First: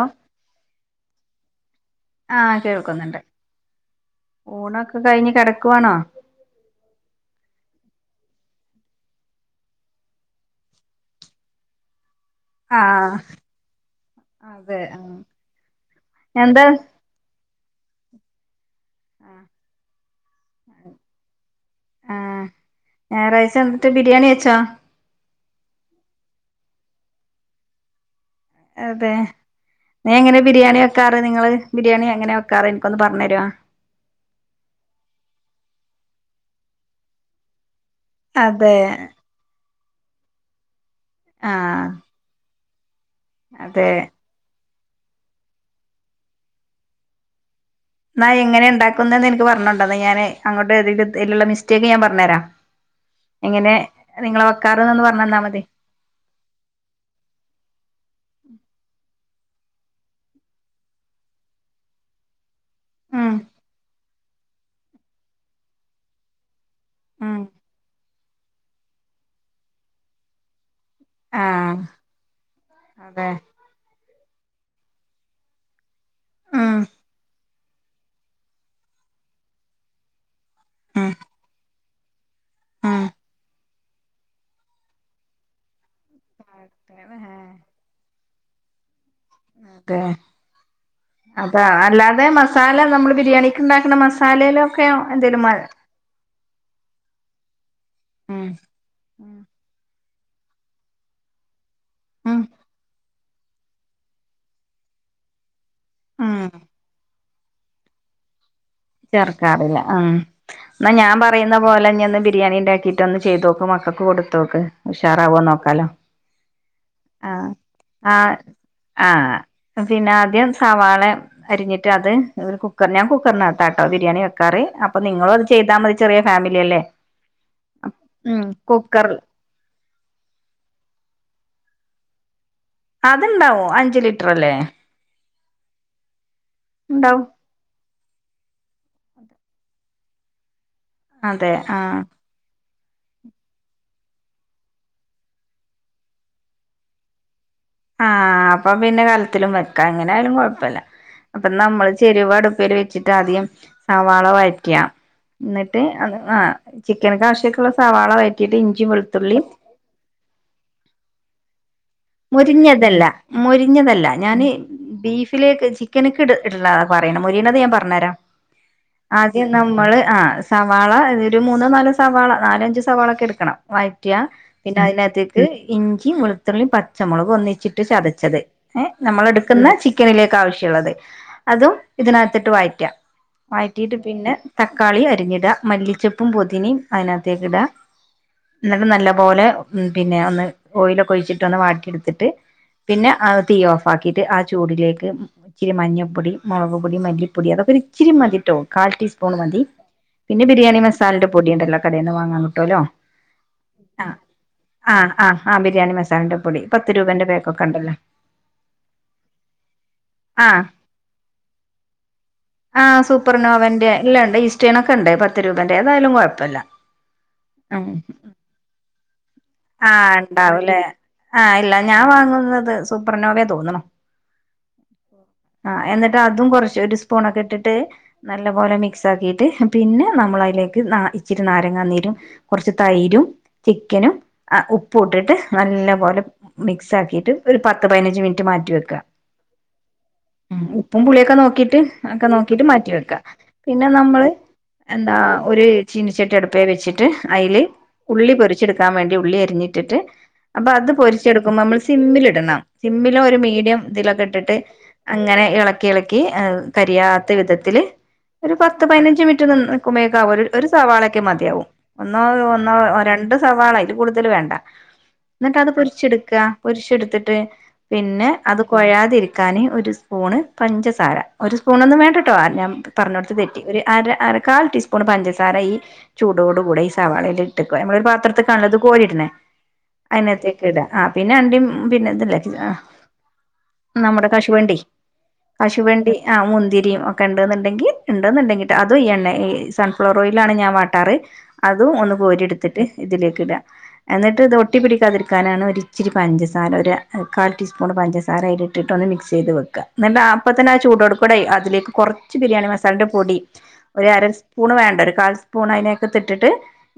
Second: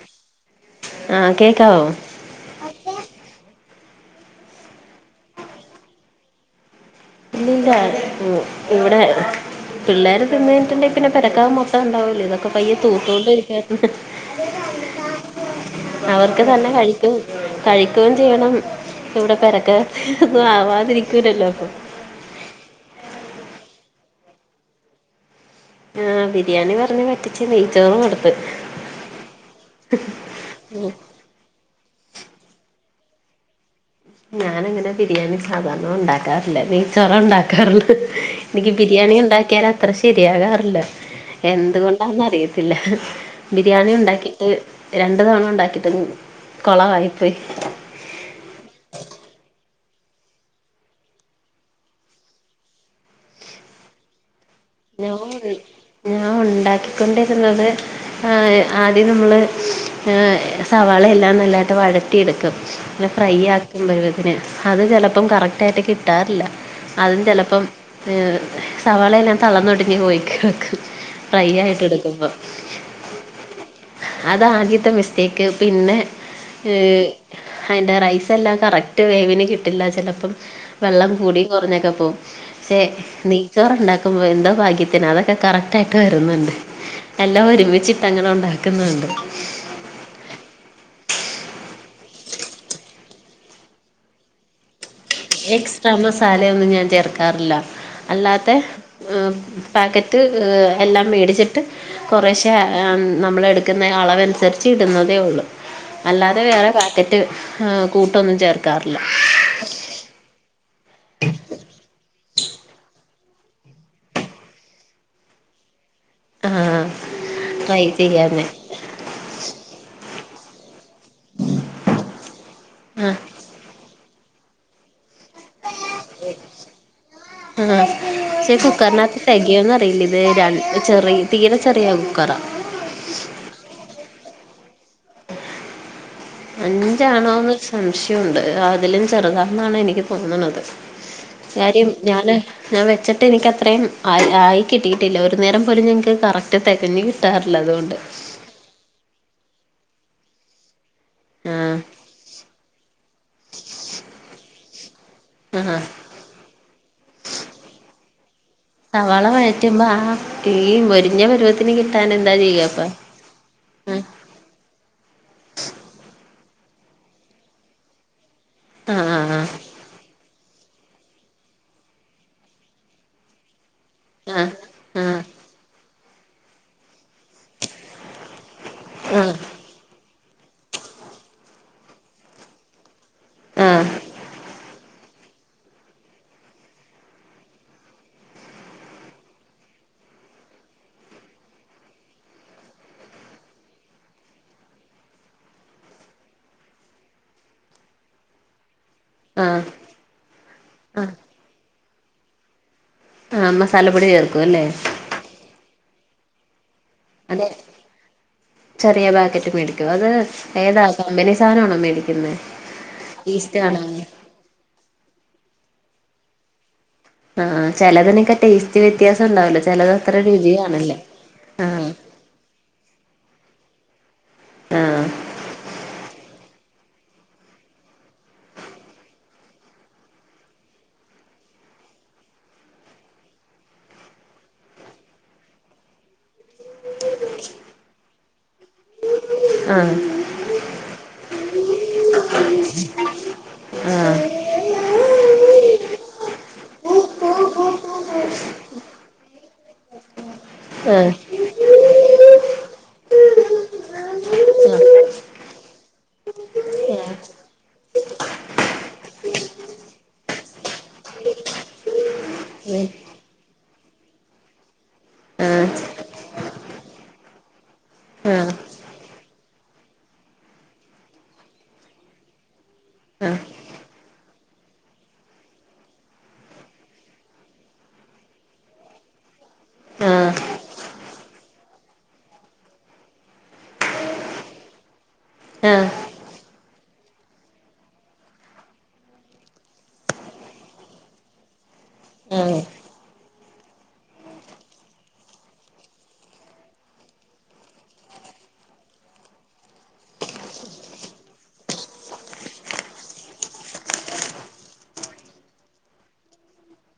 O. ആഹ്, കേക്കാവോ. ആഹ്, കേൾക്കുന്നുണ്ട് ഊണൊക്കെ കഴിഞ്ഞ് കെടക്കുവാണോ. ഇല്ലില്ല ഇവിടെ. പിള്ളേര് തിന്നെയ്ഞ്ഞിട്ട്ണ്ടെങ്കിൽ. പിന്നെ പെരക്കകം മൊത്തണ്ടാവല്ലേ, ഇത്. പ്പ പയ്യെ ആഹ് തൂത്തേണ്ടിരിക്കായിരുന്നു. ഹ്.. അതെ ആഹ് അവർക്ക് എന്താ തന്നെ കഴി കഴിക്കുകയും ചെയ്യെണം. ഇവിടെ പേരക്കകത്തു ഒന്നും, ആവാതിരിക്കൂലല്ലോ. ആഹ് ഞായറാഴ്ച്ച ന്നിട്ട് ബിരിയാണി വെച്ചോ. ആഹ് ബിരിയാണി പറഞ്ഞ് പറ്റിച്ച്. നെയ്ച്ചോറ് കൊടുത്ത്. അതെ നീ എങ്ങനെ ബിരിയാണി വെക്കാറ് നിങ്ങള്, ബിരിയാണി എങ്ങനെ വെക്കാറ്, ൻക്കൊന്ന് പറഞ്ഞെരേ. ഞാനങ്ങനെ ബിരിയാണി സാധാരണ ഉണ്ടാക്കാറില്ല. നെയ്ച്ചോറാ ഉണ്ടാക്കാറ്. നിക്ക് അതെ ബിരിയാണി ഉണ്ടാക്കിയാല് അത്ര ശരിയാകാറില്ല. ആഹ് എന്തുകൊണ്ടാന്നറി ല്ലഹ്, അതെ ബിരിയാണി ഉണ്ടാക്കി. അ് രണ്ട് തവണ ണ്ടാക്കിയിട്ട് കുളവായ്പ്പോയ്. ന്നാ എങ്ങനെ ണ്ടാക്കുന്ന് എന്ന് എനിക്ക് പറഞ്ഞേണ്ടാ. ന്നാ ഞാന് അങ്ങോട്ട് ഏതെ അയിലുള്ള മിസ്റ്റേക്ക് ഞാൻ പറഞ്ഞുതെരാ. എങ്ങനെ. നിങ്ങളെ വെക്കാറ ഞാൻ ഞാൻ ഉണ്ടാക്കിക്കൊണ്ടിരുന്നത് ആഹ് ആദ്യം നമ്മള് സവാള എല്ലാം നല്ലായിട്ട് വഴറ്റിയെടുക്കും അല്ലെ ഉം ഫ്രൈ ആക്കും പരുവത്തിന് അത് ചിലപ്പം കറക്റ്റ് ആയിട്ട് കിട്ടാറില്ല അതും ഉം ചിലപ്പം ഏർ സവാളെല്ലാം തളന്നൊടിഞ്ഞ് പോയിക്കും ഫ്രൈ ആഹ് ആയിട്ട് എടുക്കുമ്പോ അതെ അതാദ്യത്തെ മിസ്റ്റേക്ക് പിന്നെ ഉം അതിന്റെ റൈസ് എല്ലാം കറക്റ്റ് വേവിന് കിട്ടില്ല ചിലപ്പം വെള്ളം ഉം കൂടി കുറഞ്ഞക്കെ പോവും പക്ഷെ ഉം നെയ്ച്ചോറണ്ടാക്ക ക്കുമ്പോൾ എന്തൊ ഭാഗ്യത്തിന് അതൊക്കെ കറക് യിട്ട് വരുന്നുണ്ട് എല്ലാ ഒരുമിച്ചിട്ടങ്ങനെ ഉണ്ടാക്കുന്നുണ്ട് അത അതാ അല്ലാതെ മസാല നമ്മള് ബിരിയാണിക്ക് ഉണ്ടാക്കുന്ന മസാലയിലോ ഒക്കെയോ എന്തേലും മ എക്സ്ട്രാ മസാലയൊന്നും ഞാൻ ചേർക്കാറില്ല ഉം അല്ലാത്ത പാക്കറ്റ് എല്ലാം മേടിച്ചിട്ട് ഉം കൊറേശേ നമ്മൾ എടുക്കുന്ന അളവനുസരിച്ച് ഇടുന്നതേ ഒള്ളു ഉം അല്ലാതെ വേറെ പാക്കറ്റ് കൂട്ടൊന്നും ചേർക്കാറില്ല റില്ല ഉം ന്നാ ഞാൻ പറയുന്ന പോലെന്ന് ഒന്ന് ബിരിയാണി ഇണ്ടാക്കി ഇറ്റൊന്നന്ന് ചെയ്തോക്ക് മക്കൾക്ക് കൊടുത്തോക്ക് ഉഷാറാവോ നോക്കാലോ ആഹ് ആഹ് ട്രൈ ആഹ് ചെയ്യാന്നെ ആഹ് പിന്നെ ആദ്യം സവാള അരിഞ്ഞിട്ട് അത് കുക്കർ ഞാൻ ആഹ് കുക്കർന ബിരിയാണി വെക്കാറ് അപ്പ നിങ്ങളോ ചെയ്താൽ മതി ചെറിയ ഫാമിലി അല്ലേ ഉം കുക്കർ [unintelligible] ന്നറിയില്ല ഇത് ര ചെറിയ തീരെ ചെറിയ കുക്കറാ അത്ണ്ടാവും അഞ്ച് ലിറ്റർല്ലേ ഉണ്ടാവും അഞ്ചാണോ എന്നൊരു സംശയുണ്ട് അതിലും ചെറുതാണന്നാണ് എനിക്ക് തോന്ന്ണത് അതെ കാര്യം ആഹ് ഞാന് ഞാൻ വെച്ചിട്ട് എനിക്കത്രയും ആ ആയി കിട്ടിയിട്ടില്ല ഒരു നേരം പോലും ഞങ്ങക്ക് കറക്റ്റ് തികഞ്ഞ് കിട്ടാറില്ല അതുകൊണ്ട് ആഹ് അപ്പൊ പിന്നെ കലത്തിലും വെക്കാ അങ്ങനെ ആയാലും കൊഴപ്പല്ല അപ്പൊ ആഹ് നമ്മള് ചെരുവടുപ്പിൽ വെച്ചി ങ്ങട്ടാദ്യം സവാള വഴറ്റ ആഹ് ന്നട്ട് അത് ആഹ് ചിക്കൻകാവശ്യൊക്കുള്ള സവാള വയറ്റിട്ട് സവാള വഴറ്റുമ്പോ ആഹ് ഈ മൊരിഞ്ഞ പരുവത്തിന് കിട്ടാന് മൊരിഞ്ഞതല്ല മൊരിഞ്ഞതല്ല ഞാന് ബീഫിലേക്ക് ചിക്കൻക്ക് ഇട് ഇട്ണ പറയ്ണ മൊരിണത് ഞാൻ പറഞ്ഞരാ ആഹ് ആഹ് ആദ്യം നമ്മള് ആഹ് സവാള ഒരു മൂന്നോ നാലോ സവാള നാലഞ്ചു സവാള ഒക്കെ എടുക്കണം വയറ്റ ആഹ് ആഹ് പിന്നെ ആഹ് അതിനകത്തേക്ക് ഇഞ്ചി വെളുത്തുള്ളിയും പച്ചമുളക് ഒന്നിച്ചിട്ട് ചതച്ചത് ഏ ആഹ് നമ്മൾ ആഹ് എടുക്കുന്ന ചിക്കനിലേക്ക് ആവശ്യുള്ളത് അതും ഇതിനകത്തിട്ട് വയറ്റ ആഹ് വയറ്റിയിട്ട് പിന്നെ തക്കാളി അരിഞ്ഞിടാ മല്ലിച്ചപ്പും പൊതിനയും അതിനകത്തേക്ക് ഇടാ ഇന്നട്ട് നല്ല പോലെ പിന്നെ ഒന്ന് ഓയിലൊക്കെ ഒഴിച്ചിട്ട് ഒന്ന് വാട്ടിയിട്ത്തിട്ട് പിന്നെ ആ തീ ഓഫ് ആക്കീട്ട് ആ ചൂടിലേക്ക് ഇച്ചിരി മഞ്ഞപ്പൊടി മുളക് പൊടി മല്ലിപ്പൊടി അതൊക്കെ ഇച്ചരി മതിട്ടോ കാൽടീസ് പൂണ് മതി ആഹ് പിന്നെ ബിരിയാണി ആഹ് മസാല പൊടിയ ഉണ്ടല്ലോ കടയിൽന്ന് വാങ്ങാൻ കിട്ടോല്ലോ ആഹ് മസാലപ്പൊടി ചേർക്കും അല്ലേ ആഹ് ആഹ് ബിരിയാണി മസാലന്റെറെ പൊടി പത്ത് രൂപേന്റെ അതെ പേക്കൊക്കെ ഉണ്ടല്ലോ ചെറിയ പേക്കറ്റ് മേടിക്കും അത് ആ ഏതാ കമ്പനി സാനാണോ മേടിക്കുന്നത് ആഹ് സൂപ്പർനോവന്റെ ഇല്ലാ ഇണ്ട് ഇസ്റ്റേൻൊക്കെ ഇണ്ട് പത്ത് രൂപേന്റെ ഏതായാലും കൊഴപ്പല്ല ആഹ് ചെലതിനൊക്കെ ടേസ്റ്റ് വ്യത്യാസം ഇണ്ടാവൂലെ ചെലത് അത്ര രുചി കാണില്ല ആഹ് ഇല്ല ഞാൻ വാങ്ങുന്നത് സൂപ്പർനോവേ തോന്നുന്നു ആഹ് ആഹ് എന്നിട്ട് അതും കൊറച്ച് ഒരു സ്പൂൺക്കെ ഇട്ടിട്ട് നല്ലപോലെ മിക്സ് ആക്കിയിട്ട് പിന്നെ നമ്മള അയ്ലേക്ക് ന്നാ ഇച്ചിരി നാരങ്ങ നീരും കൊർച്ച് തൈരും ചിക്കനും അ ഉപ്പ് ഇട്ടിട്ട് നല്ല പോലെ മിക്സാക്കിയിട്ട് ഒരു പത്ത് പതിനഞ്ച് മിനിറ്റ് മാറ്റി വെക്ക ആഹ് ഉം ഉപ്പും പുളിയൊക്കെ നോക്കിട്ട് ഒക്കെ നോക്കിട്ട് മാറ്റി വെക്കാ പിന്നെ നമ്മള് എന്താ ഒരു ചീനച്ചട്ടി അടുപ്പേ വെച്ചിട്ട് അയ്ല് ഉള്ളി പൊരിച്ചെടുക്കാൻ വേണ്ടി ഉള്ളി അരിഞ്ഞിട്ടിട്ട് അപ്പൊ അത് ആഹ് പൊരി ച്ചെടുക്കുമ്പോ നമ്മൾ സിമ്മിലിടണം സിമ്മില ഒരു മീഡിയം ഇതിലൊക്കെ ഇട്ടിട്ട് അങ്ങനെ ഇളക്കി ഇളക്കി കരിയാത്ത വിധത്തില് ഒരു പത്ത് പതിനഞ്ച് മിനിറ്റ് നിക്കുമേക്ക ഒരു സവാളൊക്കെ മതിയാവും ഒന്നോ ഒന്നോ രണ്ട സവാള അൽ കൂടുതൽ വേണ്ട എന്നിട്ട് അത് ആഹ് പൊരിച്ചെടുക്ക പൊരിച്ചെടുത്തിട്ട് പിന്നെ ആഹ് ആഹ് ആഹ് അത് കുഴയാതിരിക്കാൻ ഒരു സ്പൂണ് പഞ്ചസാര ഒരു സ്പൂണൊന്നും വേണ്ടട്ടോ ഞാൻ പറഞ്ഞ കൊടുത്ത് ആഹ് തെറ്റി ഒരു അര അ കാൽ ടീസ്പൂൺ പഞ്ചസാര ഈ ചൂടോട കൂടെ ഈ സവാളൽ ഇട്ടക്ക നമ്മളൊരു പാത്രത്തിക്കാണല്ലോ കോരിടണെ ആഹ് അതിനത്തേ ഇടാ ആ പിന്നെ അണ്ടി പിന്നെ ഇതല്ല നമ്മുടെ കശുവണ്ടി ആഹ് കശുവണ്ടി ആ മുന്തിരിയും ഒക്കെ ഉണ്ടെന്നുണ്ടെങ്കിൽ ഇണ്ടന്നുണ്ടങ്കിട്ട് അതും ഈ എണ്ണ ഈ ഫ്ലോറോയില ആാണ് ഞാൻ വാട്ടാറ് അതും ഒന്ന് കോരി ആഹ് എടുത്തിട്ട് ഇതിലേക്ക് ഇടുക ന്നിട്ട ഇത് ഒട്ടിപിടിക്കാതിരി വെക്കാനാണ് ഒരു ഇച്ചിരി പഞ്ചസാര ഒരു കാൽ ടീസ്പൂൺ പഞ്ചസാര അയില ഇട്ടിട്ടൊ ഒന്ന് മിക്സ് ചെയ്ത് വെക്കാ എന്നട്ട് അപ്പത്തന്നെ ആ ചൂട്ടുക്കൂടായി അതിലേക്ക് കുറച്ച് ബിരിയാണി മസാലന്റെ പൊടി ഒരു അര സ്പൂണ് വേണ്ട ഒരു കാൽ സ്പൂൺ അതിനകതിട്ടിട്ട്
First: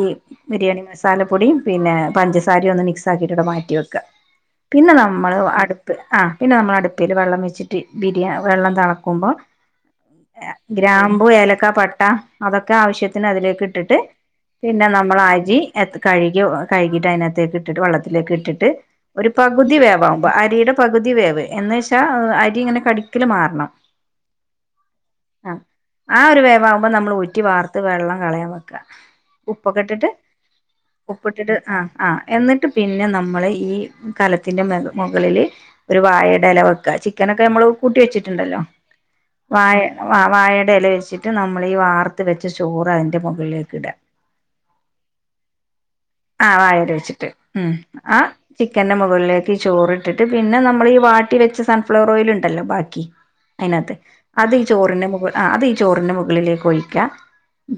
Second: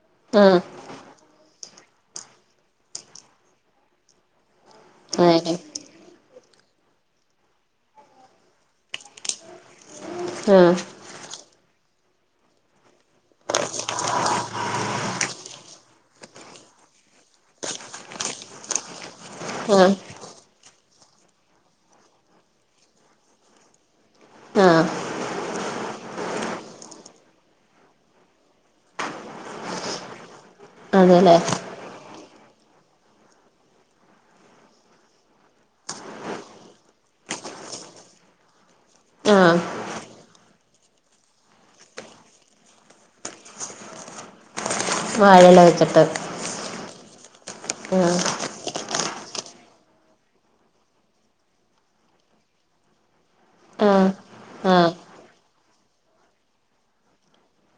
ഈ ആഹ് ബിരിയാണി മസാലപ്പൊടിയും പിന്നെ പഞ്ചസാരയും ഒന്ന് മിക്സ് ആക്കിട്ട് ഇവിടെ മാറ്റി വെക്കഴ് പിന്നെ നമ്മൾ അതെല്ലേ അടുപ്പ് ആ പിന്നെ നമ്മൾ അടുപ്പിൽ വെള്ളം വെച്ചിട്ട് ബിരിയാണി വെള്ളം തിളക്കുമ്പോ ആഹ് ഗ്രാമ്പു ഏലക്ക പട്ട അതൊക്കെ ആവശ്യത്തിന് അതിലേക്ക് ഇട്ടിട്ട് പിന്നെ നമ്മളരി കഴുകി കഴുകിട്ട് അതിനകത്തേക്ക് ഇട്ടിട്ട് വെള്ളത്തിലേക്ക് ഇട്ടിട്ട് ഒരു പകുതി ആഹ് വേവകുമ്പോ അരിയുടെ പകുതി വേവ് എന്ന വെച്ചാ അരി ഇങ്ങനെ കടിക്കില് മാറണം [inaudible] ആഹാ ആ ആ ഒരു വേവമാവുമ്പോം നമ്മൾ ഊറ്റി വാർത്ത് വെള്ളം കളയാൻ വെക്കുക ഉപ്പൊക്കെ ഇട്ടിട്ട് ഉപ്പ് അതെല്ലേ ഇട്ടിട്ട് ആഹ് ആഹ എന്നിട്ട് പിന്നെ നമ്മൾ ഈ കലത്തിൻ്റെ മുകളിൽ ഒരു വായയുടെ ഇല വയ്ക്ക ചിക്കനൊക്കെ നമ്മള് കൂട്ടി വെച്ചിട്ടുണ്ടല്ലോ ആഹ് വായ വ വാഴയുടെ ഇല വെച്ചിട്ട് നമ്മൾീഈ വാർത്ത് വെച്ച ചോറ് അതിന്റെ മുകളിലേക്ക് ഇടാ [inaudible] വാഴയില വെച്ചിട്ട് വെച്ചിട്ട് ഉം ആഹ് ആ ചിക്കന്റെ മുകളിലേക്ക് ചോറിട്ടിട്ട് പിന്നെ നമ്മൾ ഈ വാട്ടി വെച്ച് സൺഫ്ലവർ ഓയിൽ ഉണ്ടല്ലോ ബാക്കി അതിനകത്ത് ആഹ് അത് ഈ ആഹ് ചോറിന്റെ മ അത് ഈ ചോറിന്റെ മുകളിലേക്ക് ഒഴിക്കാ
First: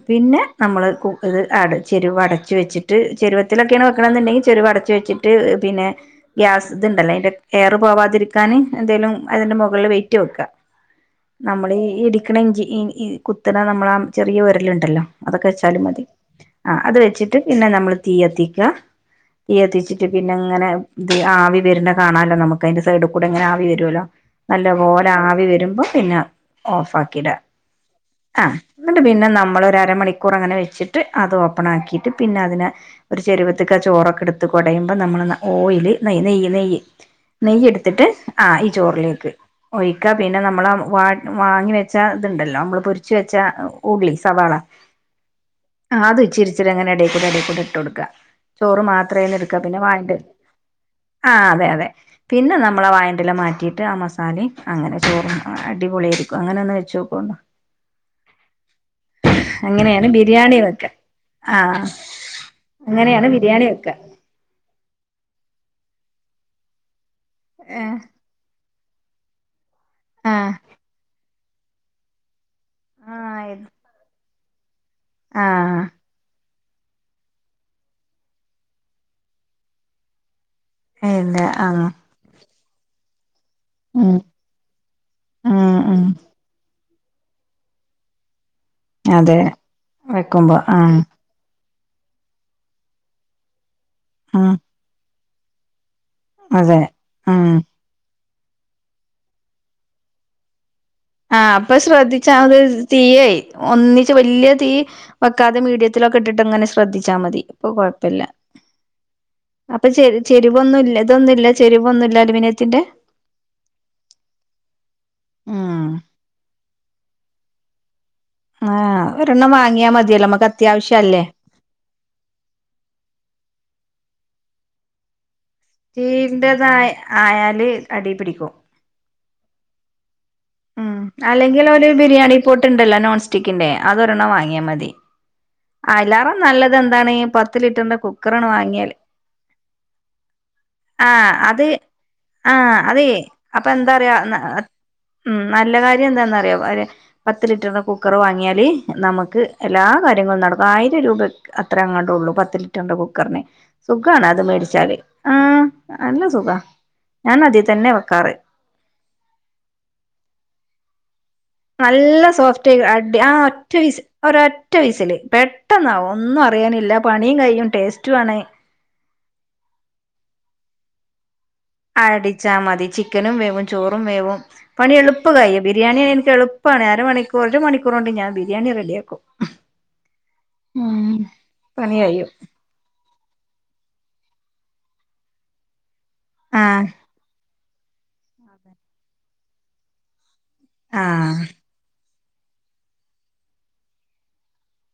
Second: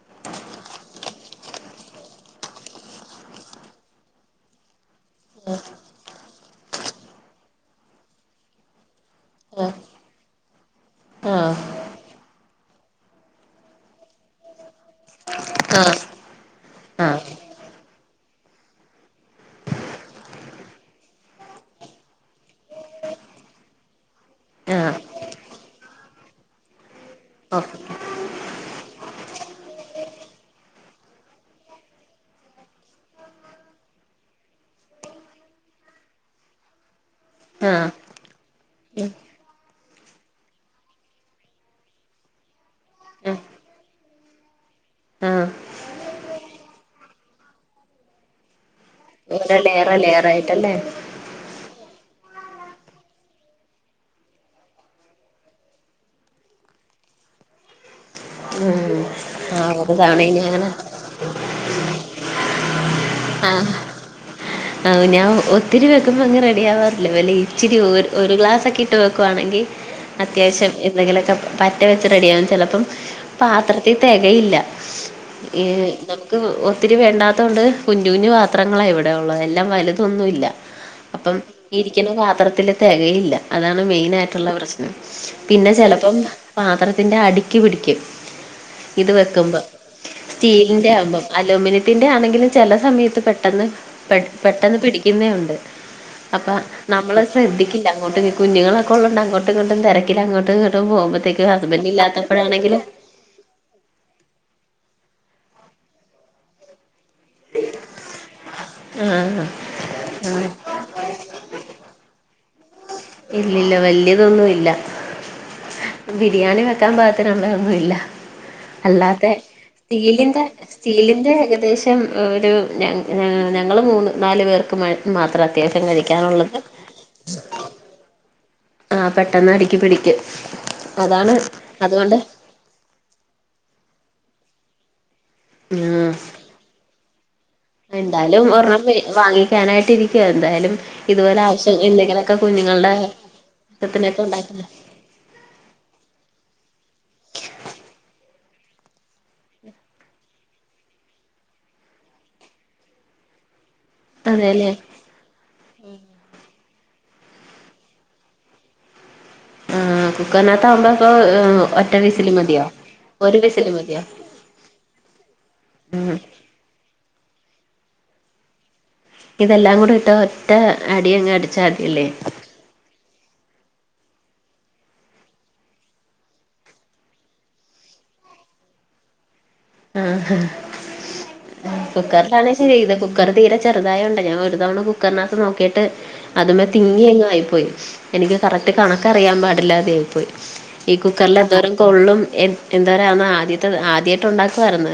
പിന്നെ നമ്മള് ഇത് അ ചെരുവ അടച്ചു വെച്ചിട്ട് ചെരുവത്തിലൊക്കെയാണ് ക്കണം എന്നുണ്ടെങ്കിൽ ചചെരുവം അടച്ചുച്ച വെച്ചിട്ട് പിന്നെ ഗ്യാസ് ഇതുണ്ടല്ലോ അതിന്റെ എയറ് പോവാതിരിക്കാൻ എന്തേലും അതിന്റെ ആഹ് മുകളില് വെയിറ്റ് വെക്ക ആഹ് നമ്മൾഇടിക്കണ ഇഞ്ചി കുത്തണ നമ്മള ആ ചെറിയ ഒരലുണ്ടല്ലോ അതൊക്കെ വെച്ചാലും ആഹ് മതി ആ അത് ആഹ് വെച്ചിട്ട് പിന്നെ നമ്മള് തീ കത്തിക്കുക തീ കത്തിച്ചിട്ട് പിന്നെ ഇങ്ങനെ ഇ ആവി വരുന്ന കാണല്ലോ നമുക്ക് അതിന്റെ സൈഡിൽ കൂടെ ഇങ്ങനെ ആവി വരുല്ലോ നല്ല ആഹ് പോലെ ആവി വരുമ്പോ പിന്നെ ഓഫ് ആക്കിട ഓക്കെ ആഹ എന്നിട്ട് പിന്നെ നമ്മളൊരമണിക്കൂർ അങ്ങനെ വെച്ചിട്ട് അത് ഓപ്പൺ ആക്കിയിട്ട് പിന്നെ അതിനെ ഒരു ചെരുവ ത്തക്ക ചോറൊക്കെ എടുത്ത് കുടയുമ്പോൾ നമ്മൾ ഓയിൽ നെയ്യ് നെയ്യ് നെയ്യ് നെയ്യ ആഹ് എടുത്തിട്ട് ആ ഈ ഉം ചോറിലേക്ക് ഒഴിക്കുക പിന്നെ നമ്മള വാ വാങ്ങി വെച്ചാൽ ഇതുണ്ടല്ലോ നമ്മൾ പൊരിച്ച് ഉം വെച്ചാൽ ഉള്ളി സവാള ആഹ് ആഹ് അത് ഇച്ചിരിച്ചിരി അങ്ങനെ എടേ കൂടെ എടേ കൂടെ ഇട്ട് കൊടുക്കാ ചോറ് മാത്രയല്ലേ എടുക്ക ഓരോ പിന്നെ ലെയറ് വാണ്ട് ലെയറായിട്ടല്ലേ ആഹ് അതെ അതെ പിന്നെ നമ്മളാ വായൻ്റെല മാറ്റീട്ട് ആഹ് മസാലേം അങ്ങനെ ചോറും ആഹ് അടിപൊളിയേരിക്കും അങ്ങനൊന്ന് വെച്ചോക്കോണ്ടു [inaudible] ഉം ആഹ് ഒരു അങ്ങനെയാണ് തവണ ഇനി ബിരിയാണി അങ്ങനെ വെക്ക ആഹ് അങ്ങനെയാണ് ബിരിയാണി വെക്ക ആഹ് ഞാൻ ഒത്തിരി വെക്കുമ്പങ്ങ് റെഡിയാവാറില്ല വല്ല ഇച്ചിരി ഏഹ് ഒര് ഒരു ഗ്ലാസ്സൊക്കെ ഇട്ട് വെക്കുവാണെങ്കി ആഹ് അത്യാവശ്യം എന്തെങ്കിലൊക്കെ പറ്റ വെച്ച് റെഡിയാവും ചെലപ്പ് പ്പം ആഹ് പാത്രത്തീ തെകയില്ല ആഹ് ഏഹ് നമുക്ക് വ് ഒത്തിരി വേണ്ടാത്ത കൊണ്ട് കുഞ്ഞു കുഞ്ഞു പാത്രങ്ങളാ ഇവിടെ ഒള്ളത് എൽ ല്ലാം വലുതൊന്നു ഇല്ല അപ്പം ഇല്ല ആഹ് ഇരിക്കുന്ന പാത്രത്തില് തെകയില്ല അതാണ് ഉം മെയിനായിട്ടുള്ള പ്രശ്നം പിന്നെ ഉം ഉം ചെലപ്പം പാത്രത്തിന്റെ അടി ക്ക് പിടിക്കും ഇത് അതെ വെക്കുമ്പം വെക്കുമ്പോ ആഹ് സ്റ്റീലിന്റെയാവുമ്പം അലോമിനിയത്തിന്റെ ആന്നെങ്കിലും ചെല സമയത്ത് പെട്ടെന്ന് പെ ഉം പെട്ടെന്ന് പിടിക്കുന്നേ ഒണ്ട് അപ്പ അതെ നമ്മള് ഉം ശ്രദ്ധിക്ക് ക്കില്ല അങ്ങോട്ട് ഈ കുഞ്ഞുങ്ങളൊക്കെ ഒള്ളോണ്ട് അങ്ങോട്ടു ഇങ്ങോട്ടും തെരക്കിലങ്ങോട്ടും ഇങ്ങോട്ടും പോവുമ്പ ആഹ് അപ്പത് ശ്രദ്ധിച്ചാ അത് തീയേയ് ഒന്നിച്ച് വല്ല്യ തീ വെക്കാതെ മീഡിയത്തിലൊക്കെ ഇട്ടിട്ടങ്ങനെ ശ്രദ്ധിച്ചാ മതി അപ്പൊ കൊഴപ്പല്ല ആഹ് അപ്പ ചെര് ആഹ് ചെരുവൊന്നുല്ലത് ഇതൊന്നില്ല ചെരുവൊന്നുല്ല അലുമിനിയത്തിന്റെ ഇല്ലില്ല വല്ല്യതൊന്നുവില്ല ഉം ബിരിയാണി വെക്കാൻ പാകത്തിനുള്ളത് ഒന്നുവില്ല ആഹ് അല്ലാത്തെ ഒരെണ്ണം വാങ്ങിയാ മതിയല്ലോ സ്റ്റീലിന്റെ നമുക്ക് അത്യാവശ്യല്ലേ സ്റ്റീലിന്റെ ഏകദേശ് ശം ഒരു ഞങ്ങ് ഞാ ഞങ്ങള് മൂന്ന് നാല് പേർക്ക് മേ മാത്രം അത്യാവശ്യം കഴിക്കാനൊള്ളത് സ്റ്റീലിന്റെതായ ആയാല് അടീ പിടിക്കും ആഹ് പെട്ടെന്നടിക്ക് പിടിക്ക് ഉം അല്ലെങ്കിലൊരു ബിരിയാണി പോട്ട്ണ്ടല്ലോ നോൺ സ്റ്റിക്കിന്റെ അതൊരെണ്ണം വാങ്ങിയാ മതി ഉം അയിലേറെ നല്ലതെന്താണീ പത്ത് ലിറ്ററിന്റെ കുക്കറാണ് എന്തായാലും ഒരെണ്ണം വാങ്ങിയാല് വാങ്ങിക്കാനായിട്ട് ഇരിക്കുവ എന്തായാലും ആഹ് ഇതുപോലെ അത് ആവശ്യം എന്തെങ്കിലുമൊക്കെ ആഹ് കുഞ്ഞുങ്ങളുടെ അതേ അപ്പെന്താ അറിയോ ആവശ്യത്തിനൊക്കെ നാ ഉണ്ടാക്കണ്ടേ ഉം നല്ല കാര്യെന്താന്നറിയോ വരെ പത്ത് ലിറ്ററിൻ്റെ കുക്കറ് വാങ്ങിയാല് നമക്ക് എല്ലാ കാര് ര്യങ്ങളും നടക്കും ആയിരം രൂപക്ക് അത്ര എങ്ങാണ്ടൊള്ളൂ പത്ത് ലിറ്ററിന്റെ കുക്കറിന് സുഖാണ് അത് അതെല്ലേ മേടിച്ചാല് ആഹ് നല്ല സുഖാ ഞാനതീ തന്നെയാ വെക്കാറ് ആഹ് കുക്കറിനാത്താവുമ്പ ഇപ്പോ അ് നല്ല സോഫ്റ്റായി അടി ആഹ് ഒറ്റ മതിയോ വിസ് ഓരൊറ്റ വിസില് പെട്ടെന്നാവും ഒന്നും അറ് റിയാനില്ല പണിയും കഴിയും ടേസ്റ്റുവാണ് ഇതെല്ലാം കൂട ഇട്ട് ഒറ്റ അടിയങ്ങ് അടി അടിച്ചാൽ മതിയല്ലേ അടിച്ചാ മതി ചിക്കനും വേവും ചോറും വേവും പണി എളുപ്പം കഴിയും ബിരിയാണിയായാ എനിക്കെളുപ്പാണ് അര മണിക്കൂ ഒരു മണിക്കൂറ് കൊണ്ട് ഞാൻ ബിരിയാണി റെഡിയാക്കു ക്കും ഉം ആഹ് പണി കഴിയും കുക്കറിലാണിഷ് ചെയ്ത കുക്കറ് തീരെ ചെറുതായോണ്ട ഞാൻ ഒരു തവണ കുക്കറിനാത്ത് നോക്കിയട്ട് അതുമ്മെ ആഹ് തിങ്ങിയങ്ങായിപ്പോയി എനിക്ക് കറക്റ്റ് കണക്കറിയാൻ പാടില്ലാതെ ആയി പോയി ഈ ആഹ് കുക്കറിലെന്തോരം കൊള്ളും എൻ എന്തോരാന്നാ ആദ്യത്തെത് ആദ്യായിട്ട് ഒണ്ടാക്ക് ക്കുവാരുന്ന്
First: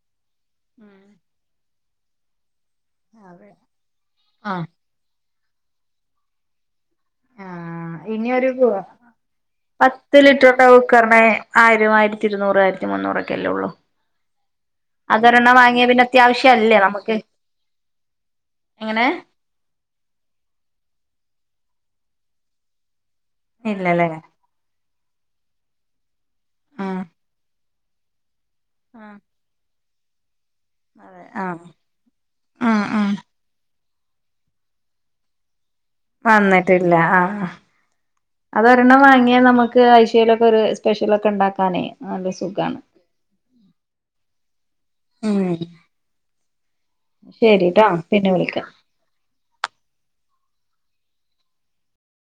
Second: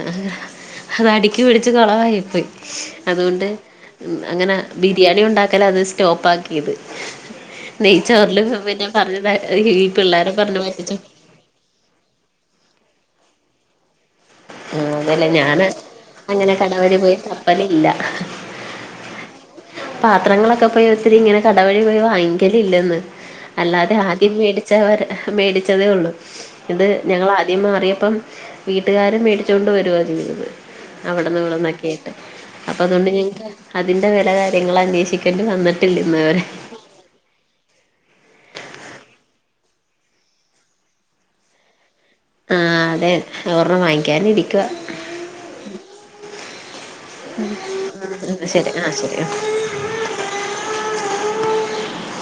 അതടിക്ക് പിടിച്ച് കൊളവായിപ്പോയി അതുകൊണ്ട് അതെ ഉം അങ്ങന ആഹ് ബിരിയാണിയുണ്ടാക്കലത് സ്റ്റോപ്പാക്കിയത് ആഹ് ഇനി നെയ്ച്ചോറില് ഒരു പിന്നെ പറഞ്ഞുതാ ഈ പത്ത് പിള്ളേരെ പറഞ്ഞ് ലിറ്ററിന്റെ പറ്റിച്ചു കുക്കറിന് ആയിരം ആയിരത്തി ഇരുന്നൂറ് ആയിരത്തി മുന്നൂറൊക്കെയല്ലേ ഒള്ളൂ ആ അതല്ലേ അതൊരെണ്ണം ഞാന് വാങ്ങിയാ പിന്നെ അങ്ങനെ അത്യാവിശ്യല്ലേ കടവഴി നമുക്ക് പോയി തപ്പലില്ല എങ്ങനെ പത്രങ്ങളൊക്കെപ്പം ഒത്തിരി ഇങ്ങനെ കട വഴി പോയി വാങ്ങിക്കെലില്ലെന്ന്. അല്ലാതെ ഇല്ലല്ലേ ആർക്കെവേണ്ടി. ചവര് മേടിച്ചതെ ഒള്ളു. ഇത് ആഹ് ഞങ്ങളാദ്യം മാറിയപ്പം ആഹ് വീട്ടുകാര് മേടി ച്ചോണ്ട് വര്വാരുന്ന്. അവിടെന്നും ഇവിടന്നൊക്കെ ആയിട്ട് അപ്പം അതോണ്ട് ആഹ് ഇഞ്. അതിന്റെ വെല കാര്യങ്ങള് അന്നെഷിക്കെണ്ടി വന്ന്. വന്നിട്ടില്ല അഹ. അതൊരണ്ണം വാങ്ങിയാ നമുക്ക് ആയ്ശേലൊക്കെ ഒര് സ്‌പെഷലൊക്കെ ഇണ്ടാകാനെ. ആ അതെ. ഒറണ്ണം വാങ്ങി ക്ക്യാനിരിക്കുവാ. ഉം ശരിട്ടോ പിന്നെ ഉം വിളിക്കാ ശെരി ആ ശെരി അ.